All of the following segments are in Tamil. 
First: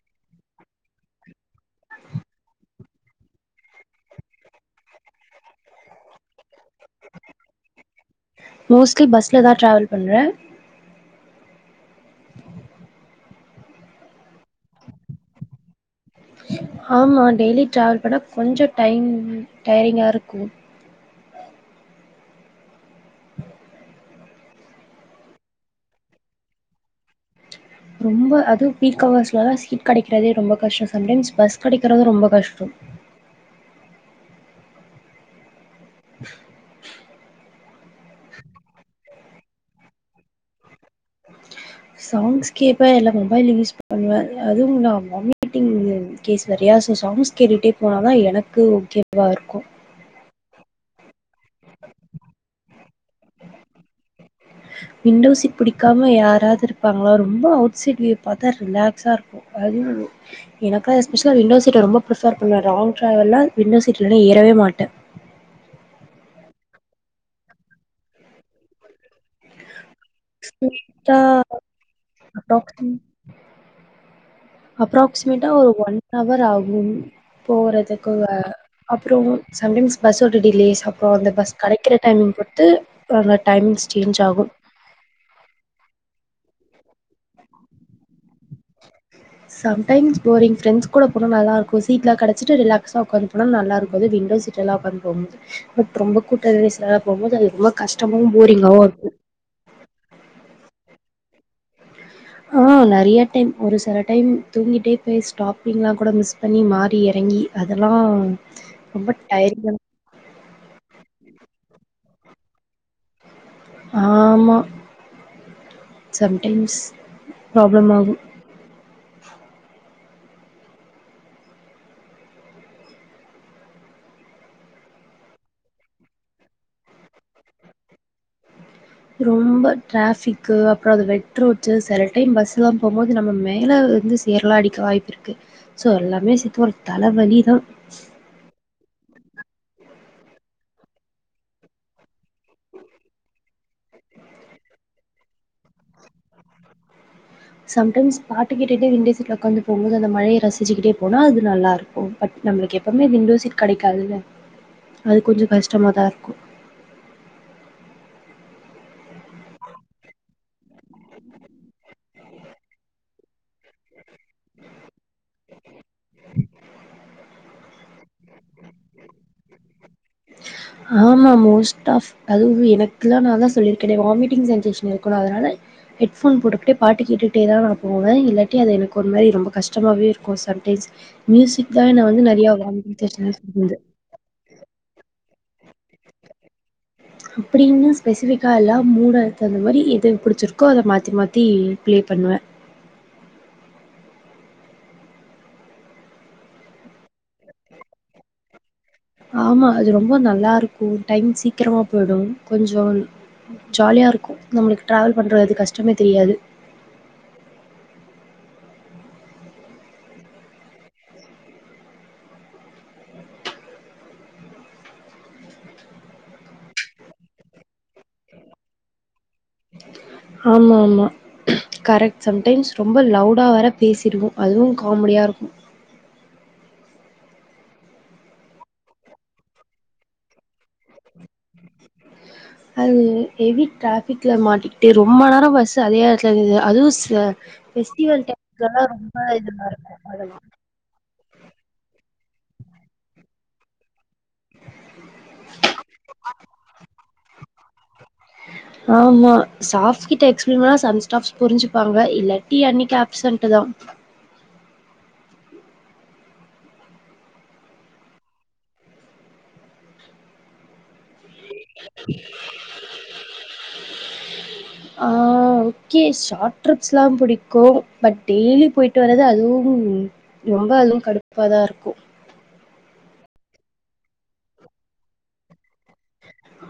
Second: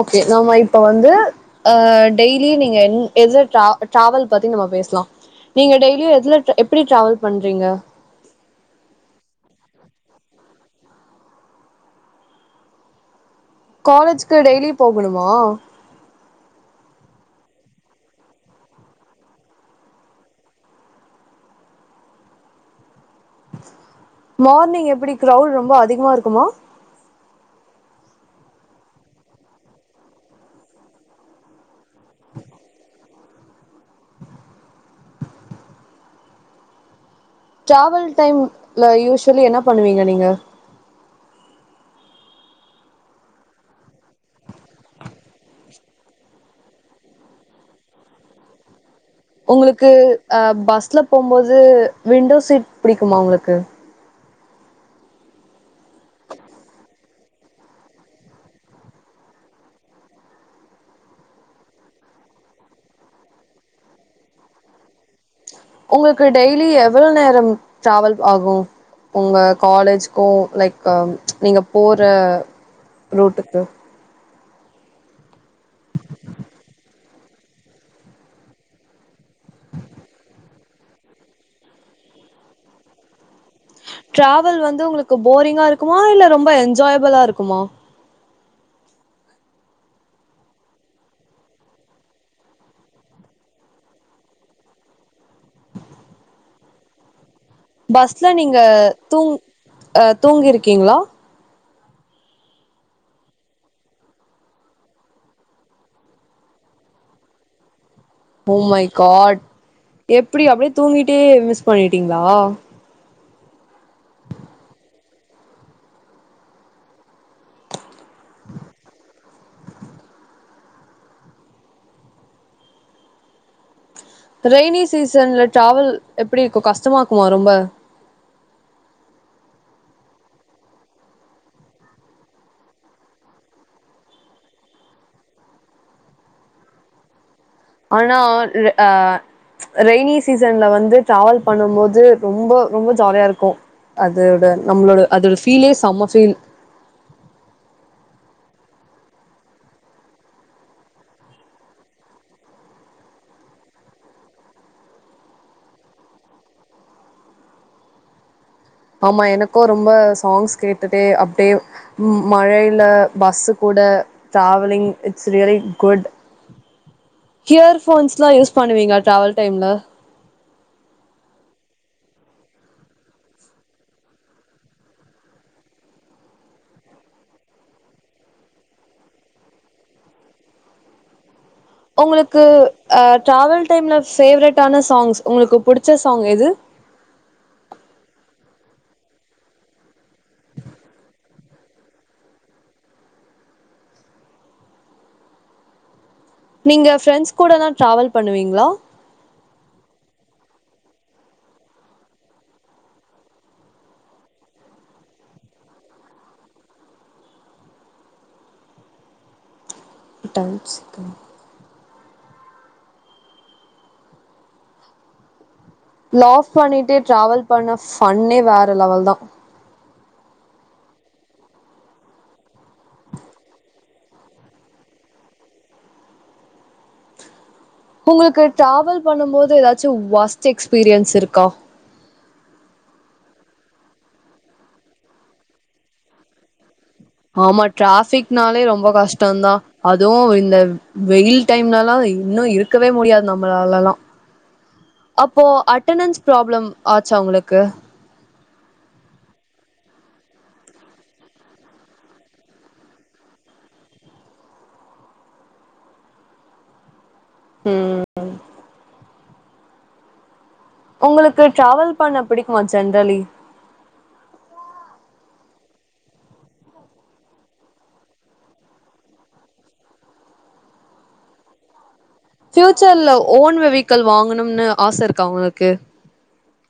ஓகே நம்ம இப்ப வந்து அ டெய்லி நீங்க எதுல டிராவல் பத்தி நம்ம பேசலா நீங்க டெய்லியு எதுல எப்படி டிராவல் பண்றீங்க மோஸ்லி பஸ்ல தா டிராவல் பண்ணுவ காலேஜ்கு டெய்லி போகணுமா ஆமா டெய்லி ட்ராவல் பண்ணா கொஞ்ச டைம் டைரிங்கா இருக்கு மார்னிங் எப்டி கிரோவ்ட் ரொம்ப அதிகமா இருக்குமா ரொம்ப அது பீக்வர்ஸ்லல்லா சீட் கிடைக்றதே ரொம்ப கஷ்ட சம்டைம்ஸ் பஸ் கிடைக்கிறது ரொம்ப கஷ்டோ டிராவல் டைம்ல யூஸ்வலி என்ன பண்ணுவீங்க நீங்க சாங்ஸ் கேப்ப இல்ல மொபைல் யூஸ் பண்ணுவ அதுவு நா வாமிட்டிங் கேஸ் வேறயா சோ சாங்ஸ் கேட்டுட்டே போனாதா எனக்கு ஓகே உங்களுக்கு அ பஸ்ல போகும்போது விண்டோ சீட் பிடிக்குமா உங்களுக்கு விண்டோ சீட் பிடிக்காம யாராவது இருப்பாங்கள ரொம்ப அவுட் சைட் வியூ பார்த்தா ரிலாக்ஸா இருக்கு அதுவு எனக்கு எஸ்பெஷலா விண்டோ சீட் ரொம்ப பிர்பர் பண்ணனுவே லாங் டிரைவல்லா விண்டோ சீட் இல்லனா ஏறவே மாட்டே உங்களுக்கு டெய்லி எவ்வளோ நேரம் ட்ராவல் ஆகும் உங்க காலேஜ் ஓ லைக் ஸ்ட்ரெயிட்டா நீங்க போற ரூட்டுக்கு அப்ராக்சி பொய்ட்டா ஒரு ஒன் வர் ஆகு போறதுக்கு அப்புறம் சம்டைம்ஸ் பஸ் ஒரு டிலேஸ் அப்புறம் அந்த பஸ் கிடைக்கிற டைமிங் பொருத்து உம் டிராவல் வந்து உங்களுக்கு போரிங்கா இருக்குமா இல்ல ரொம்ப என்ஜாயபிளா இருக்குமா சம்டைம்ஸ் போரிங் ப்ரெண்ட்ஸ் கூட போனா நல்லா இருக்கு சீட்லா கிடைச்சிட்டு ரிலாக்ஸா உட்காந்து போனா நல்லா இருக்கு அது விண்டோஸ்சீட் எல்லா உக்காந்து போகு போது ரொம்ப கூட்ட நெரிசலா போகும்போது அது ரொம்ப கஷ்டமாவு பஸ்ல நீங்க போரிங்காவு இருக்கு தூங் அ தூங்கிருக்கீங்களா ஆ நிறைய டைம் ஒரு சில டைம் தூங்கிட்டே போய் ஸ்டாப்பிங்லா கூட மிஸ் பண்ணி மாறி இறங்கி அத ஒ மை காட் எப்படி அப்படியே தூங்கிட்டே மிஸ் பண்ணிட் த்திங்களா ஆமா சம்டைம்ஸ் ப்ராப்ள ஆகு ரெய்னி சீசன்ல டிராவல் எப்படி இருக்கு கஷ்டமா இருக்குமா ரொம்ப ரொம்ப டிராபிக்கு அப்றம் அ வெட் ரோச்சு சில டைம் பஸ் எல்லா போகு போது நம்ம மேல வந்து சேரலா அடிக்க வாய்ப்பு இருக்கு சோ எல்லாமே சேத்து ஒரு தலவலி ஆனா ஆ ரெய்னி சீசன்ல வந்து டிராவல் பண்ணு போது ரொம்ப ரொம்ப ஜாலியா இருக்கு அதோட நம்மளோட அதோட ஃபீலே செம்ம ஃபீல் சம்டைம்ஸ் பாட்டுக்கிட்டிட்டே விண்டோ சீட்ல உட்காந்து போகுபோது அந்த மழைய ரசிச்சுக்கிட்டே போனா அது நல்லா இருக்கு பட் நம்மளுக்கு எப்பவுமே விண்டோ சீட் கிடைக்காதுல்ல அது கொஞ்ச கஷ்டமாதா இருக்கு ஆமா எனக்கும் ரொம்ப சாங்ஸ் கேட்டுடே அப்டே மழயில பஸ்ஸு கூட travelling it's really good earphones எல்லா யூஸ் பண்ணுவீங்க டிராவல் டைம்ல ஆமா மோஸ்ட் ஆஃப் அதுவு எனக்குல்லா நா தா சொல்லியிருக்கேன்னே வாமிட்டிங் சென்சேஷன் இருக்கணு அதனால ஹெட்போன் போட்டுக்கிட்டே பாட்டு கேட்டுட்டே தா நா போவே இல்லாட்டி அது எனக்கு ஒரு மாதிரி ரொம்ப கஷ்டமாவே இருக்கும் சம்டைம்ஸ் மியூசிக் தா என்ன வந்து உங்களுக்கு நெறையா வாமிட்டிங் சென்சேஷன் டிராவல் கொடுக்குது டைம்ல பேவரெட் ஆனா சாங்ஸ் உங்களுக்கு புடி அப்டி என்ன ஸ்பெசிபிக்கா எல்லா மூடாயத்து அந்த மாரி எத பிடிச்சிருக்கோ அத மாத்தி மாத்தி பிளே பண்ணுவே நீங்க ஃரெண்ட்ஸ் கூட தா டிராவல் பண்ணுவீங்களா ஆமா அது ரொம்ப நல்லாருக்கு டைம் சீக்கிரமா போயிடும் கொஞ்சம் ஜாலியா இருக்கு நம்மளுக்கு டிராவல் பண்றது அது கஷ்டமே தெரியாது டவ் சிக்க லாப் பண்ணிட்டு டிராவல் பண்ண ஃபண்ணே வேற லெவல் தா ஆமா ஆமா கரெக்ட் சம்டைம்ஸ் ரொம்ப லவுடா வேற பேசிடுவோ அதுவு காமெடியா இருக்கு உங்களுக்கு டிராவல் பண்ணும் போது ஏதாச்சு ஒர்ஸ்ட் எக்ஸ்பீரியன்ஸ் இருக்கா அது ஹெவி டிராபிக்ல மாட்டிக்கிட்டு ரொம்ப நேர பஸ் அதே எடத்துல இருது அதுவு ஆமா டிராபிக்னாலே ரொம்ப கஷ்டந்தா இதுவா இருக்கும் அதுவு அதெல்லாம். இந்த வெயில் டைம்லலா இன்னு இருக்கவே முடியாது நம்மளாலா அப்போ அட்டணன்ஸ் பப்ளம் ஆச்சா உங்களுக்கு ஆமா ஸ்டாப் கிட்ட ச சம் ஸ்டாப்ஸ் புரிஞ்சுப்பாங்க இல்லாட்டி அன்னைக்கு ஆப்சன்ட் தா ம் உங் டிராவல் பண்ண பிடிக்குமா ஜென்ரலி ஆ ஓகே ஷார்ட் ட்ரிப்ஸ்லா பிடிக்கு பட் டெய்லி போயிட்டு வர்து அதுவு ரொம்ப அதுவு கடுப்ப தா இருக்கு பியூச்சர்ல ஓன் வெஹிக்கல் வாங்கணும்னு ஆச இருக்கா உங்களுக்கு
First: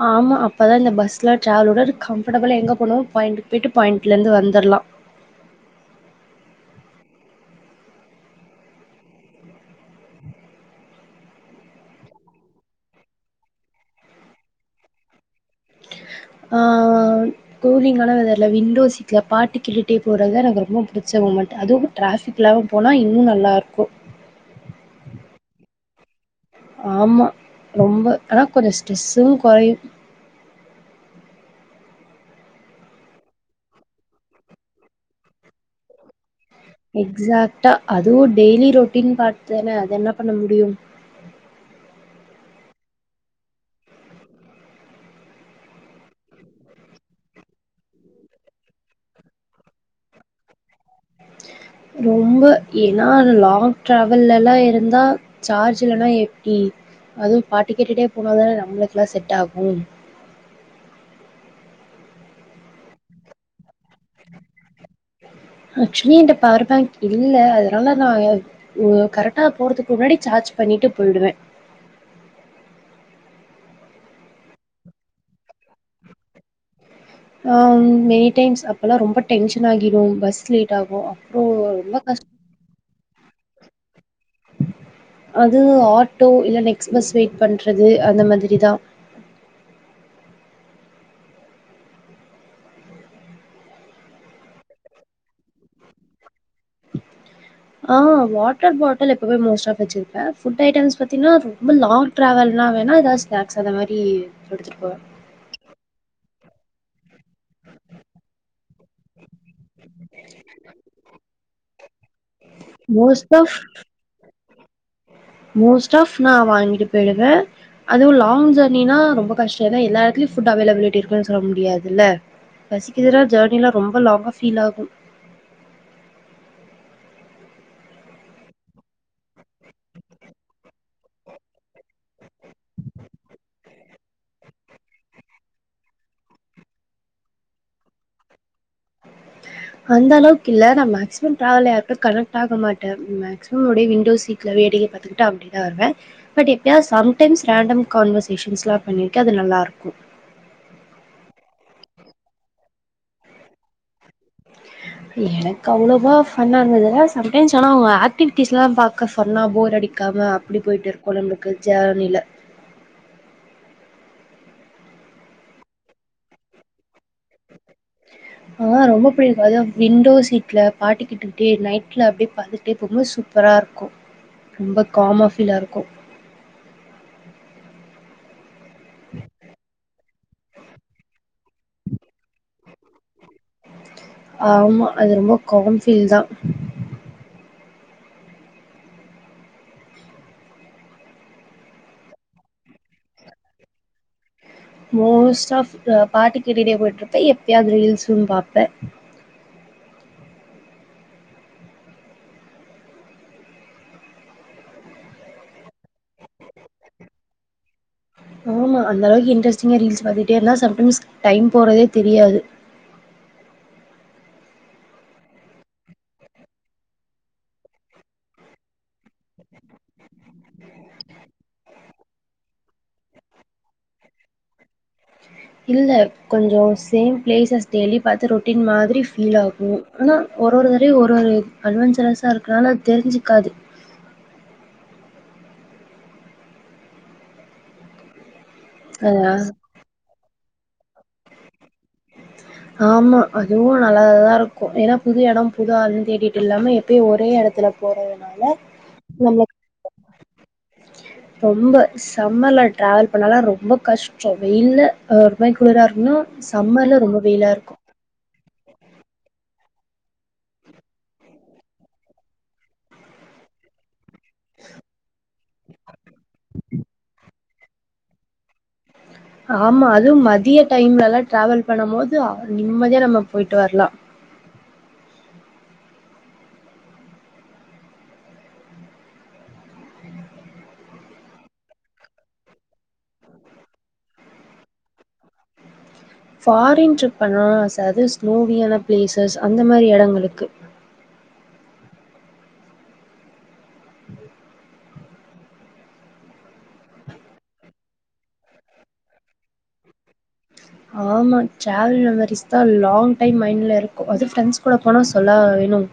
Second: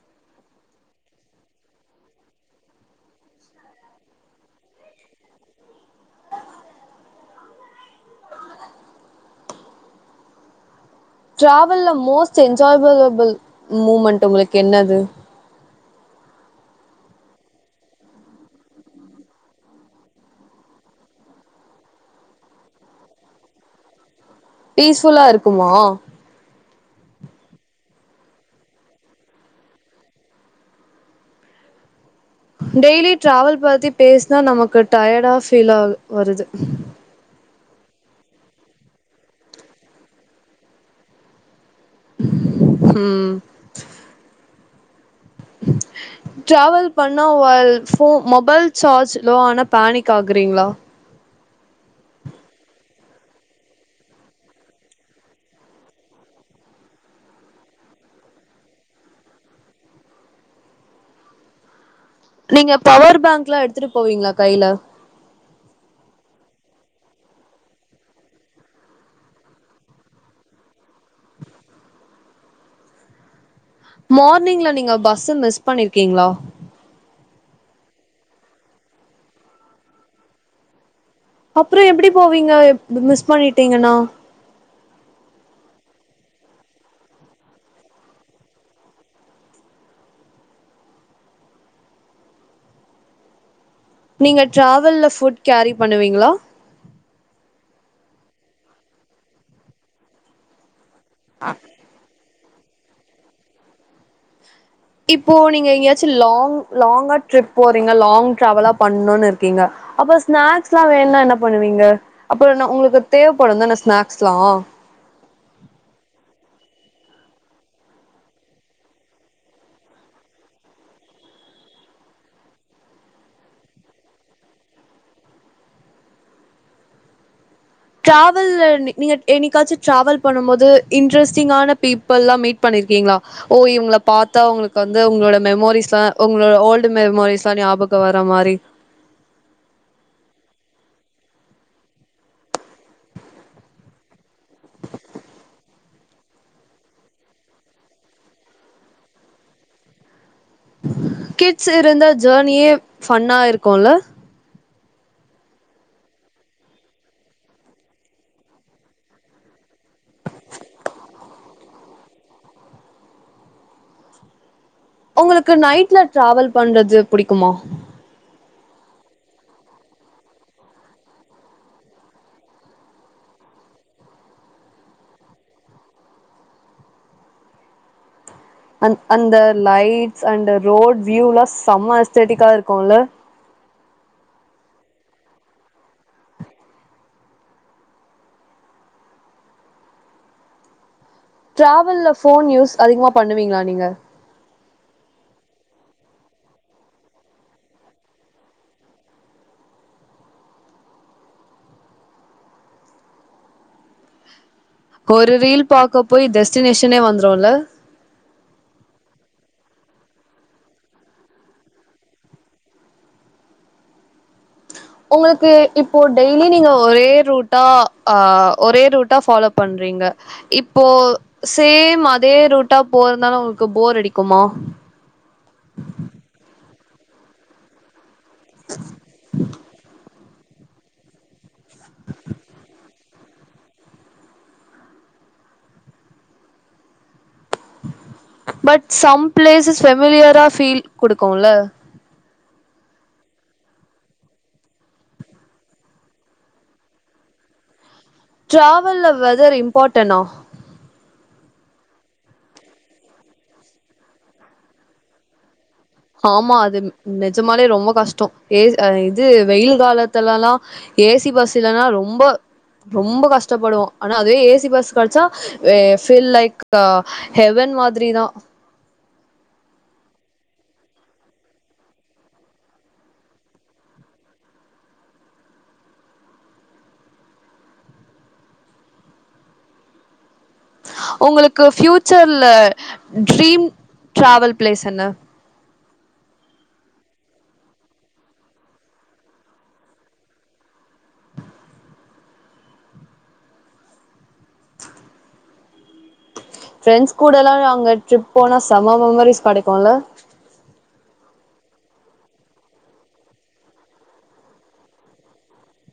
ஆமா அப்பதா இந்த பஸ்ல டிரராவலோட கம்ஃபர்டபிளா எங்க போனோ பாயிண்ட போயிட்டு பாயிண்ட்ல இருந்து வந்துர்லா டிராவல்ல மோஸ்ட் என்ஜாய்பிலபிள் மூமெண்ட் உங்களுக்கு என்னது ஆஹ் கூலிங்கான வெதர்ல விண்டோ சீட்ல பாட்டு கேட்டே போறதுத எனக்கு ரொம்ப பிடிச்ச மூமெண்ட் அதுவு டிராபிக்ல்லா போனா இன்னு நல்லாருக்கு பீஸ்ஃபுல்லா இருக்குமா ஆமா ரொம்ப ஆனா கொஞ்ச ஸ்ட்ரெஸ்சும் கொறையு டெய்லி டிராவல் பாத்தி பேசினா நமக்கு டயர்டா ஃபீல் ஆ வருது எக்ஸ்ஷா ட்டா அதுவு டெய்லி ரொட்டீன் பாத்தான அது என்ன பண்ண முடியு ம் ட்ராவல் பண்ணா வ போ மொபைல் சார்ஜ் லோ ஆன பானிக் ஆகுறீங்களா ரொம்ப ஏன்னா லாங் டிராவல்லல்லா இருந்தா சார்ஜ் இல்லன்னா எப்டி அதுவு பாட்டு கேட்டுட்டே போனாதான நம்மளுக்குல்லா செட்டாகு நீங்க பவர் பேங்க்லா எடுத்துட்டு போவீங்களா கைல அக்ஷலி என்ட்ட பவர் பேங்க் இல்ல அதனால நா அ கரெக்டா போறதுக்கு முன்னாடி சார்ஜ் பண்ணிட்டு போயிடுவே மார்னிங்ல நீங்க பஸ்ஸ மிஸ் பண்ணிருக்கீங்களா ஆ மெனி டைம்ஸ் அப்பல்லா ரொம்ப டென்ஷன் ஆகிரு பஸ் லேட்டாகு அப்பற எப்டி போவீங்க [unintelligible] பண்ணிட்டீங்கன்னா அது ஆட்டோ இல்ல நெக்ஸ்ட்பஸ் வெயிட் பண்றது அந்த மாதிரிதா நீங்க டிராவல்ல ஃபுட் கேரி பண்ணுவீங்களா ஆ வாட்டர் பாட்டில் எப்பவே மோஸ்ட் ஆ வச்சிருப்பே புட் ஐட்டம்ஸ் து ரொம்ப லாங் ட்ராவல் நா வேணா ஏதாவது ஸ்நாக்ஸ் அந்த மாரி எடுத்துட்டு போவே இப்போ நீங்க எங்கயாச்சு லாங் லாங்கா ட்ரிப் போறீங்க லாங் ட்ராவலா பண்ணுன்னுருக் அப்ப ஸ்நாக்ஸ்ல்லா வேணுன்னா என்ன பண்ணுவீங்க அப்பறோ நா உங்களுக்கு மோஸ்ட் தேவப்படு ஆஃப் தான ஸ்நாக்ஸ் [unintelligible] மோஸ்ட் ஆஃப் நா வாங்கிட்டு பெய்றே அதுவும் லாங் ஜேர்னினா ரொம்ப கஷ்டோ ஏனா எல்லா எடத்துலயு ஃபுட் அவைலபிலிட்டி இருக்கு சொல்ல முடியாதுல்ல ரசிக்கிறதுனா ஜேர்னிலா ரொம்ப லாங்கா ஃபீலாகும் டிராவல்ல நீ நீங்க என்னைக்காச்சு டிராவல் பண்ணும் போது இன்ட்ரெஸ்டிங்கான பீப்பிள்ல்லாம் மீட் பண்ணிருக்கீங்களா ஓ இவங்கள பாத்தா உங்களுக்கு வந்து உங்களோட மெமோரிஸ்லா உங்களோட ஓல்டு மெமோரிஸ்லா ஞாபகோ வர மாரி அந்த அளவுக்கு இல்ல நா மேக்சிமம் டிராவல் யாருகிட்ட கனெக்ட் ஆக மாட்டே மேக்சிமம் அப்டியே விண்டோ சீட்ல வேடிக்கை பாத்துக்கிட்டு அப்டிதா வருவே பட் எப்யாவது சம்டைம்ஸ் ரண்டம் கான்வர்சேஷன்ஸ்ல்லா பண்ணியிருக்கே அது நல்லாருக்கு கிட்ஸ் இருந்தா ஜேர்னியே ஃபன்னா இருக்குல்ல எனக்கு அவ்ளோவா ஃபன்னா இருந்ததுல்ல சம்டைம்ஸ் ஆனா அவங்க ஆக்டிவிட்டிஸ்லாம் பாக்க ஃபன்னா போர் அடிக்காம அப்டி போயிட்டு இருக்கோல்ல நம்மளுக்கு ஜேர்னில உங்களுக்கு நைட்ல டிராவல் பண்றது புடிக்குமா ஆ ரொம்ப பிடிக்கு அதுவு விண்டோ சீட்ல பாட்டிக்கிட்டுட்டே நைட்ல அப்டியே பாத்துட்டே போம்போது சூப்பராருக்கு ரொம்ப காமா ஃபீலாருக்கு அந் அந்த லைட்ஸ் அந்த ரோட் வியூலா செம எஸ்தட்டிக்கா இருக்குல்ல ஆமா அது ரொம்ப காம் ஃபீல் தா டிராவல்ல ஃபோன் யூஸ் அதிகமா பண்ணுவீங்களா நீங்க மோஸ்ட் ஆஃப் அ பாட்டு கேட்டிட்டே போயிட்டுருப்பே எப்பயாது ரீல்ஸும் பாப்பே ஒரு ரீல் பாக்க போய் டெஸ்டினேஷனே வந்துருல்ல ஆமா அந்த அளவுக்கு இன்ட்ரெஸ்டிங்கா ரீல்ஸ் பாத்துட்டே இருந்தா சம்டைம்ஸ் டைம் போறதே தெரியாது உங்களுக்கு இப்போ டெய்லி நீங்க ஒரே ரூட்டா அ ஒரே ரூட்டா ஃபாலோ பண்றீங்க இப்போ சேம் அதே ரூட்டா போறதுனால உங்களுக்கு போர் அடிக்குமா இல்ல கொஞ்சோ சேம் பிளேசஸ் டெய்லி பாத்து ரொட்டீன் மாதிரி ஃபீலாகு ஆனா ஒரு ஒரு தரவையு ஒரு ஒரு அட்வென்ச்சரெஸரா இருக்கனால அது தெரிஞ்சுக்காது பட் அ சம் பிளேசஸ் ஃபெமிலியரா ஃபீல் குடுக்குல்ல ஆமா அதுவு நல்ல தா இருக்கு ஏன்னா புது எடோ புது ஆலுன்னு தேடிட்டு இல்லாம எப்பயு ஒரே எடத்துல போறதுனால ட்ராவல்ல நம்மளுக்கு வெதரு இம்பாட்டன்னா ரொம்ப சம்மர்ல ட்ராவல் பண்ணறதலா ரொம்ப கஷ்டோ வெயில்ல அ [unintelligible] குளிரா இருக்கணு சம்மர்ல ரொம்ப வெயிலா நிஜமாலே இருக்கு ரொம்ப கஷ்டோ ஏ ஸ் அ இது வெயில் காலத்துலல்லா ஏ சி பஸ் இல்லன்னா ரொம்போ ரொம்போ கஷ்டப்படுவோ ஆனா அதுவே ஏ சி பஸ் கட்ச்சா வெ ஃபீல் லைக் அ ஹெவன் மாதிரிதா ஆமா அதுவு மதிய டைம்லலா டிராவல் பண்ணும் போது அத் நிம்மதியா நம்ம போயிட்டு வரலா உங்களுக்கு ஃபியூச்சர்ல டிரீம் டிராவல் பிளேஸ் என்ன ஃபாரின் ட்ரிப் பண்ணணுன்னு ஆச அது ஸ்னோவியான பிளேசஸ் அந்த மாரி எடங்களுக்கு ஃப்ரெண்ட்ஸ் கூடலல்ல அங்க ட்ரிப் போனா செம மெமரிஸ் கடைக்குல்ல அதா நா டிராவல் மெமரிஸ் தா லாங் டைம் மைண்ட்ல இருக்கு அது பிரெண்ட்ஸ் கூட போனா சொல்லவா வேணும்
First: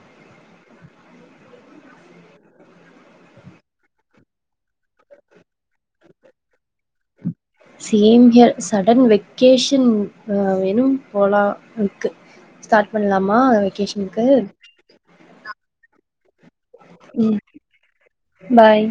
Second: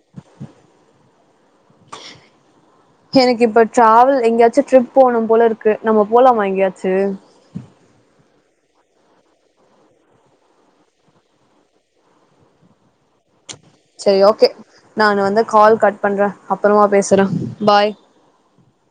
எனக்கு இப்ப டிராவல் எங்கேயாச்சு ட்ரிப் போனும் போல இருக்கு நம்ம போலாமா எங்கேயாச்சு சேம் ஹியர் சடன் வெக்கேஷன் வேணும் போலா ம்க்கு ஸ்டார்ட் பண்ணலாமா செரி ஓகே நா வந்து கால் கட் பண்றே அப்பறமா பேசுற ம், பாய் பாய்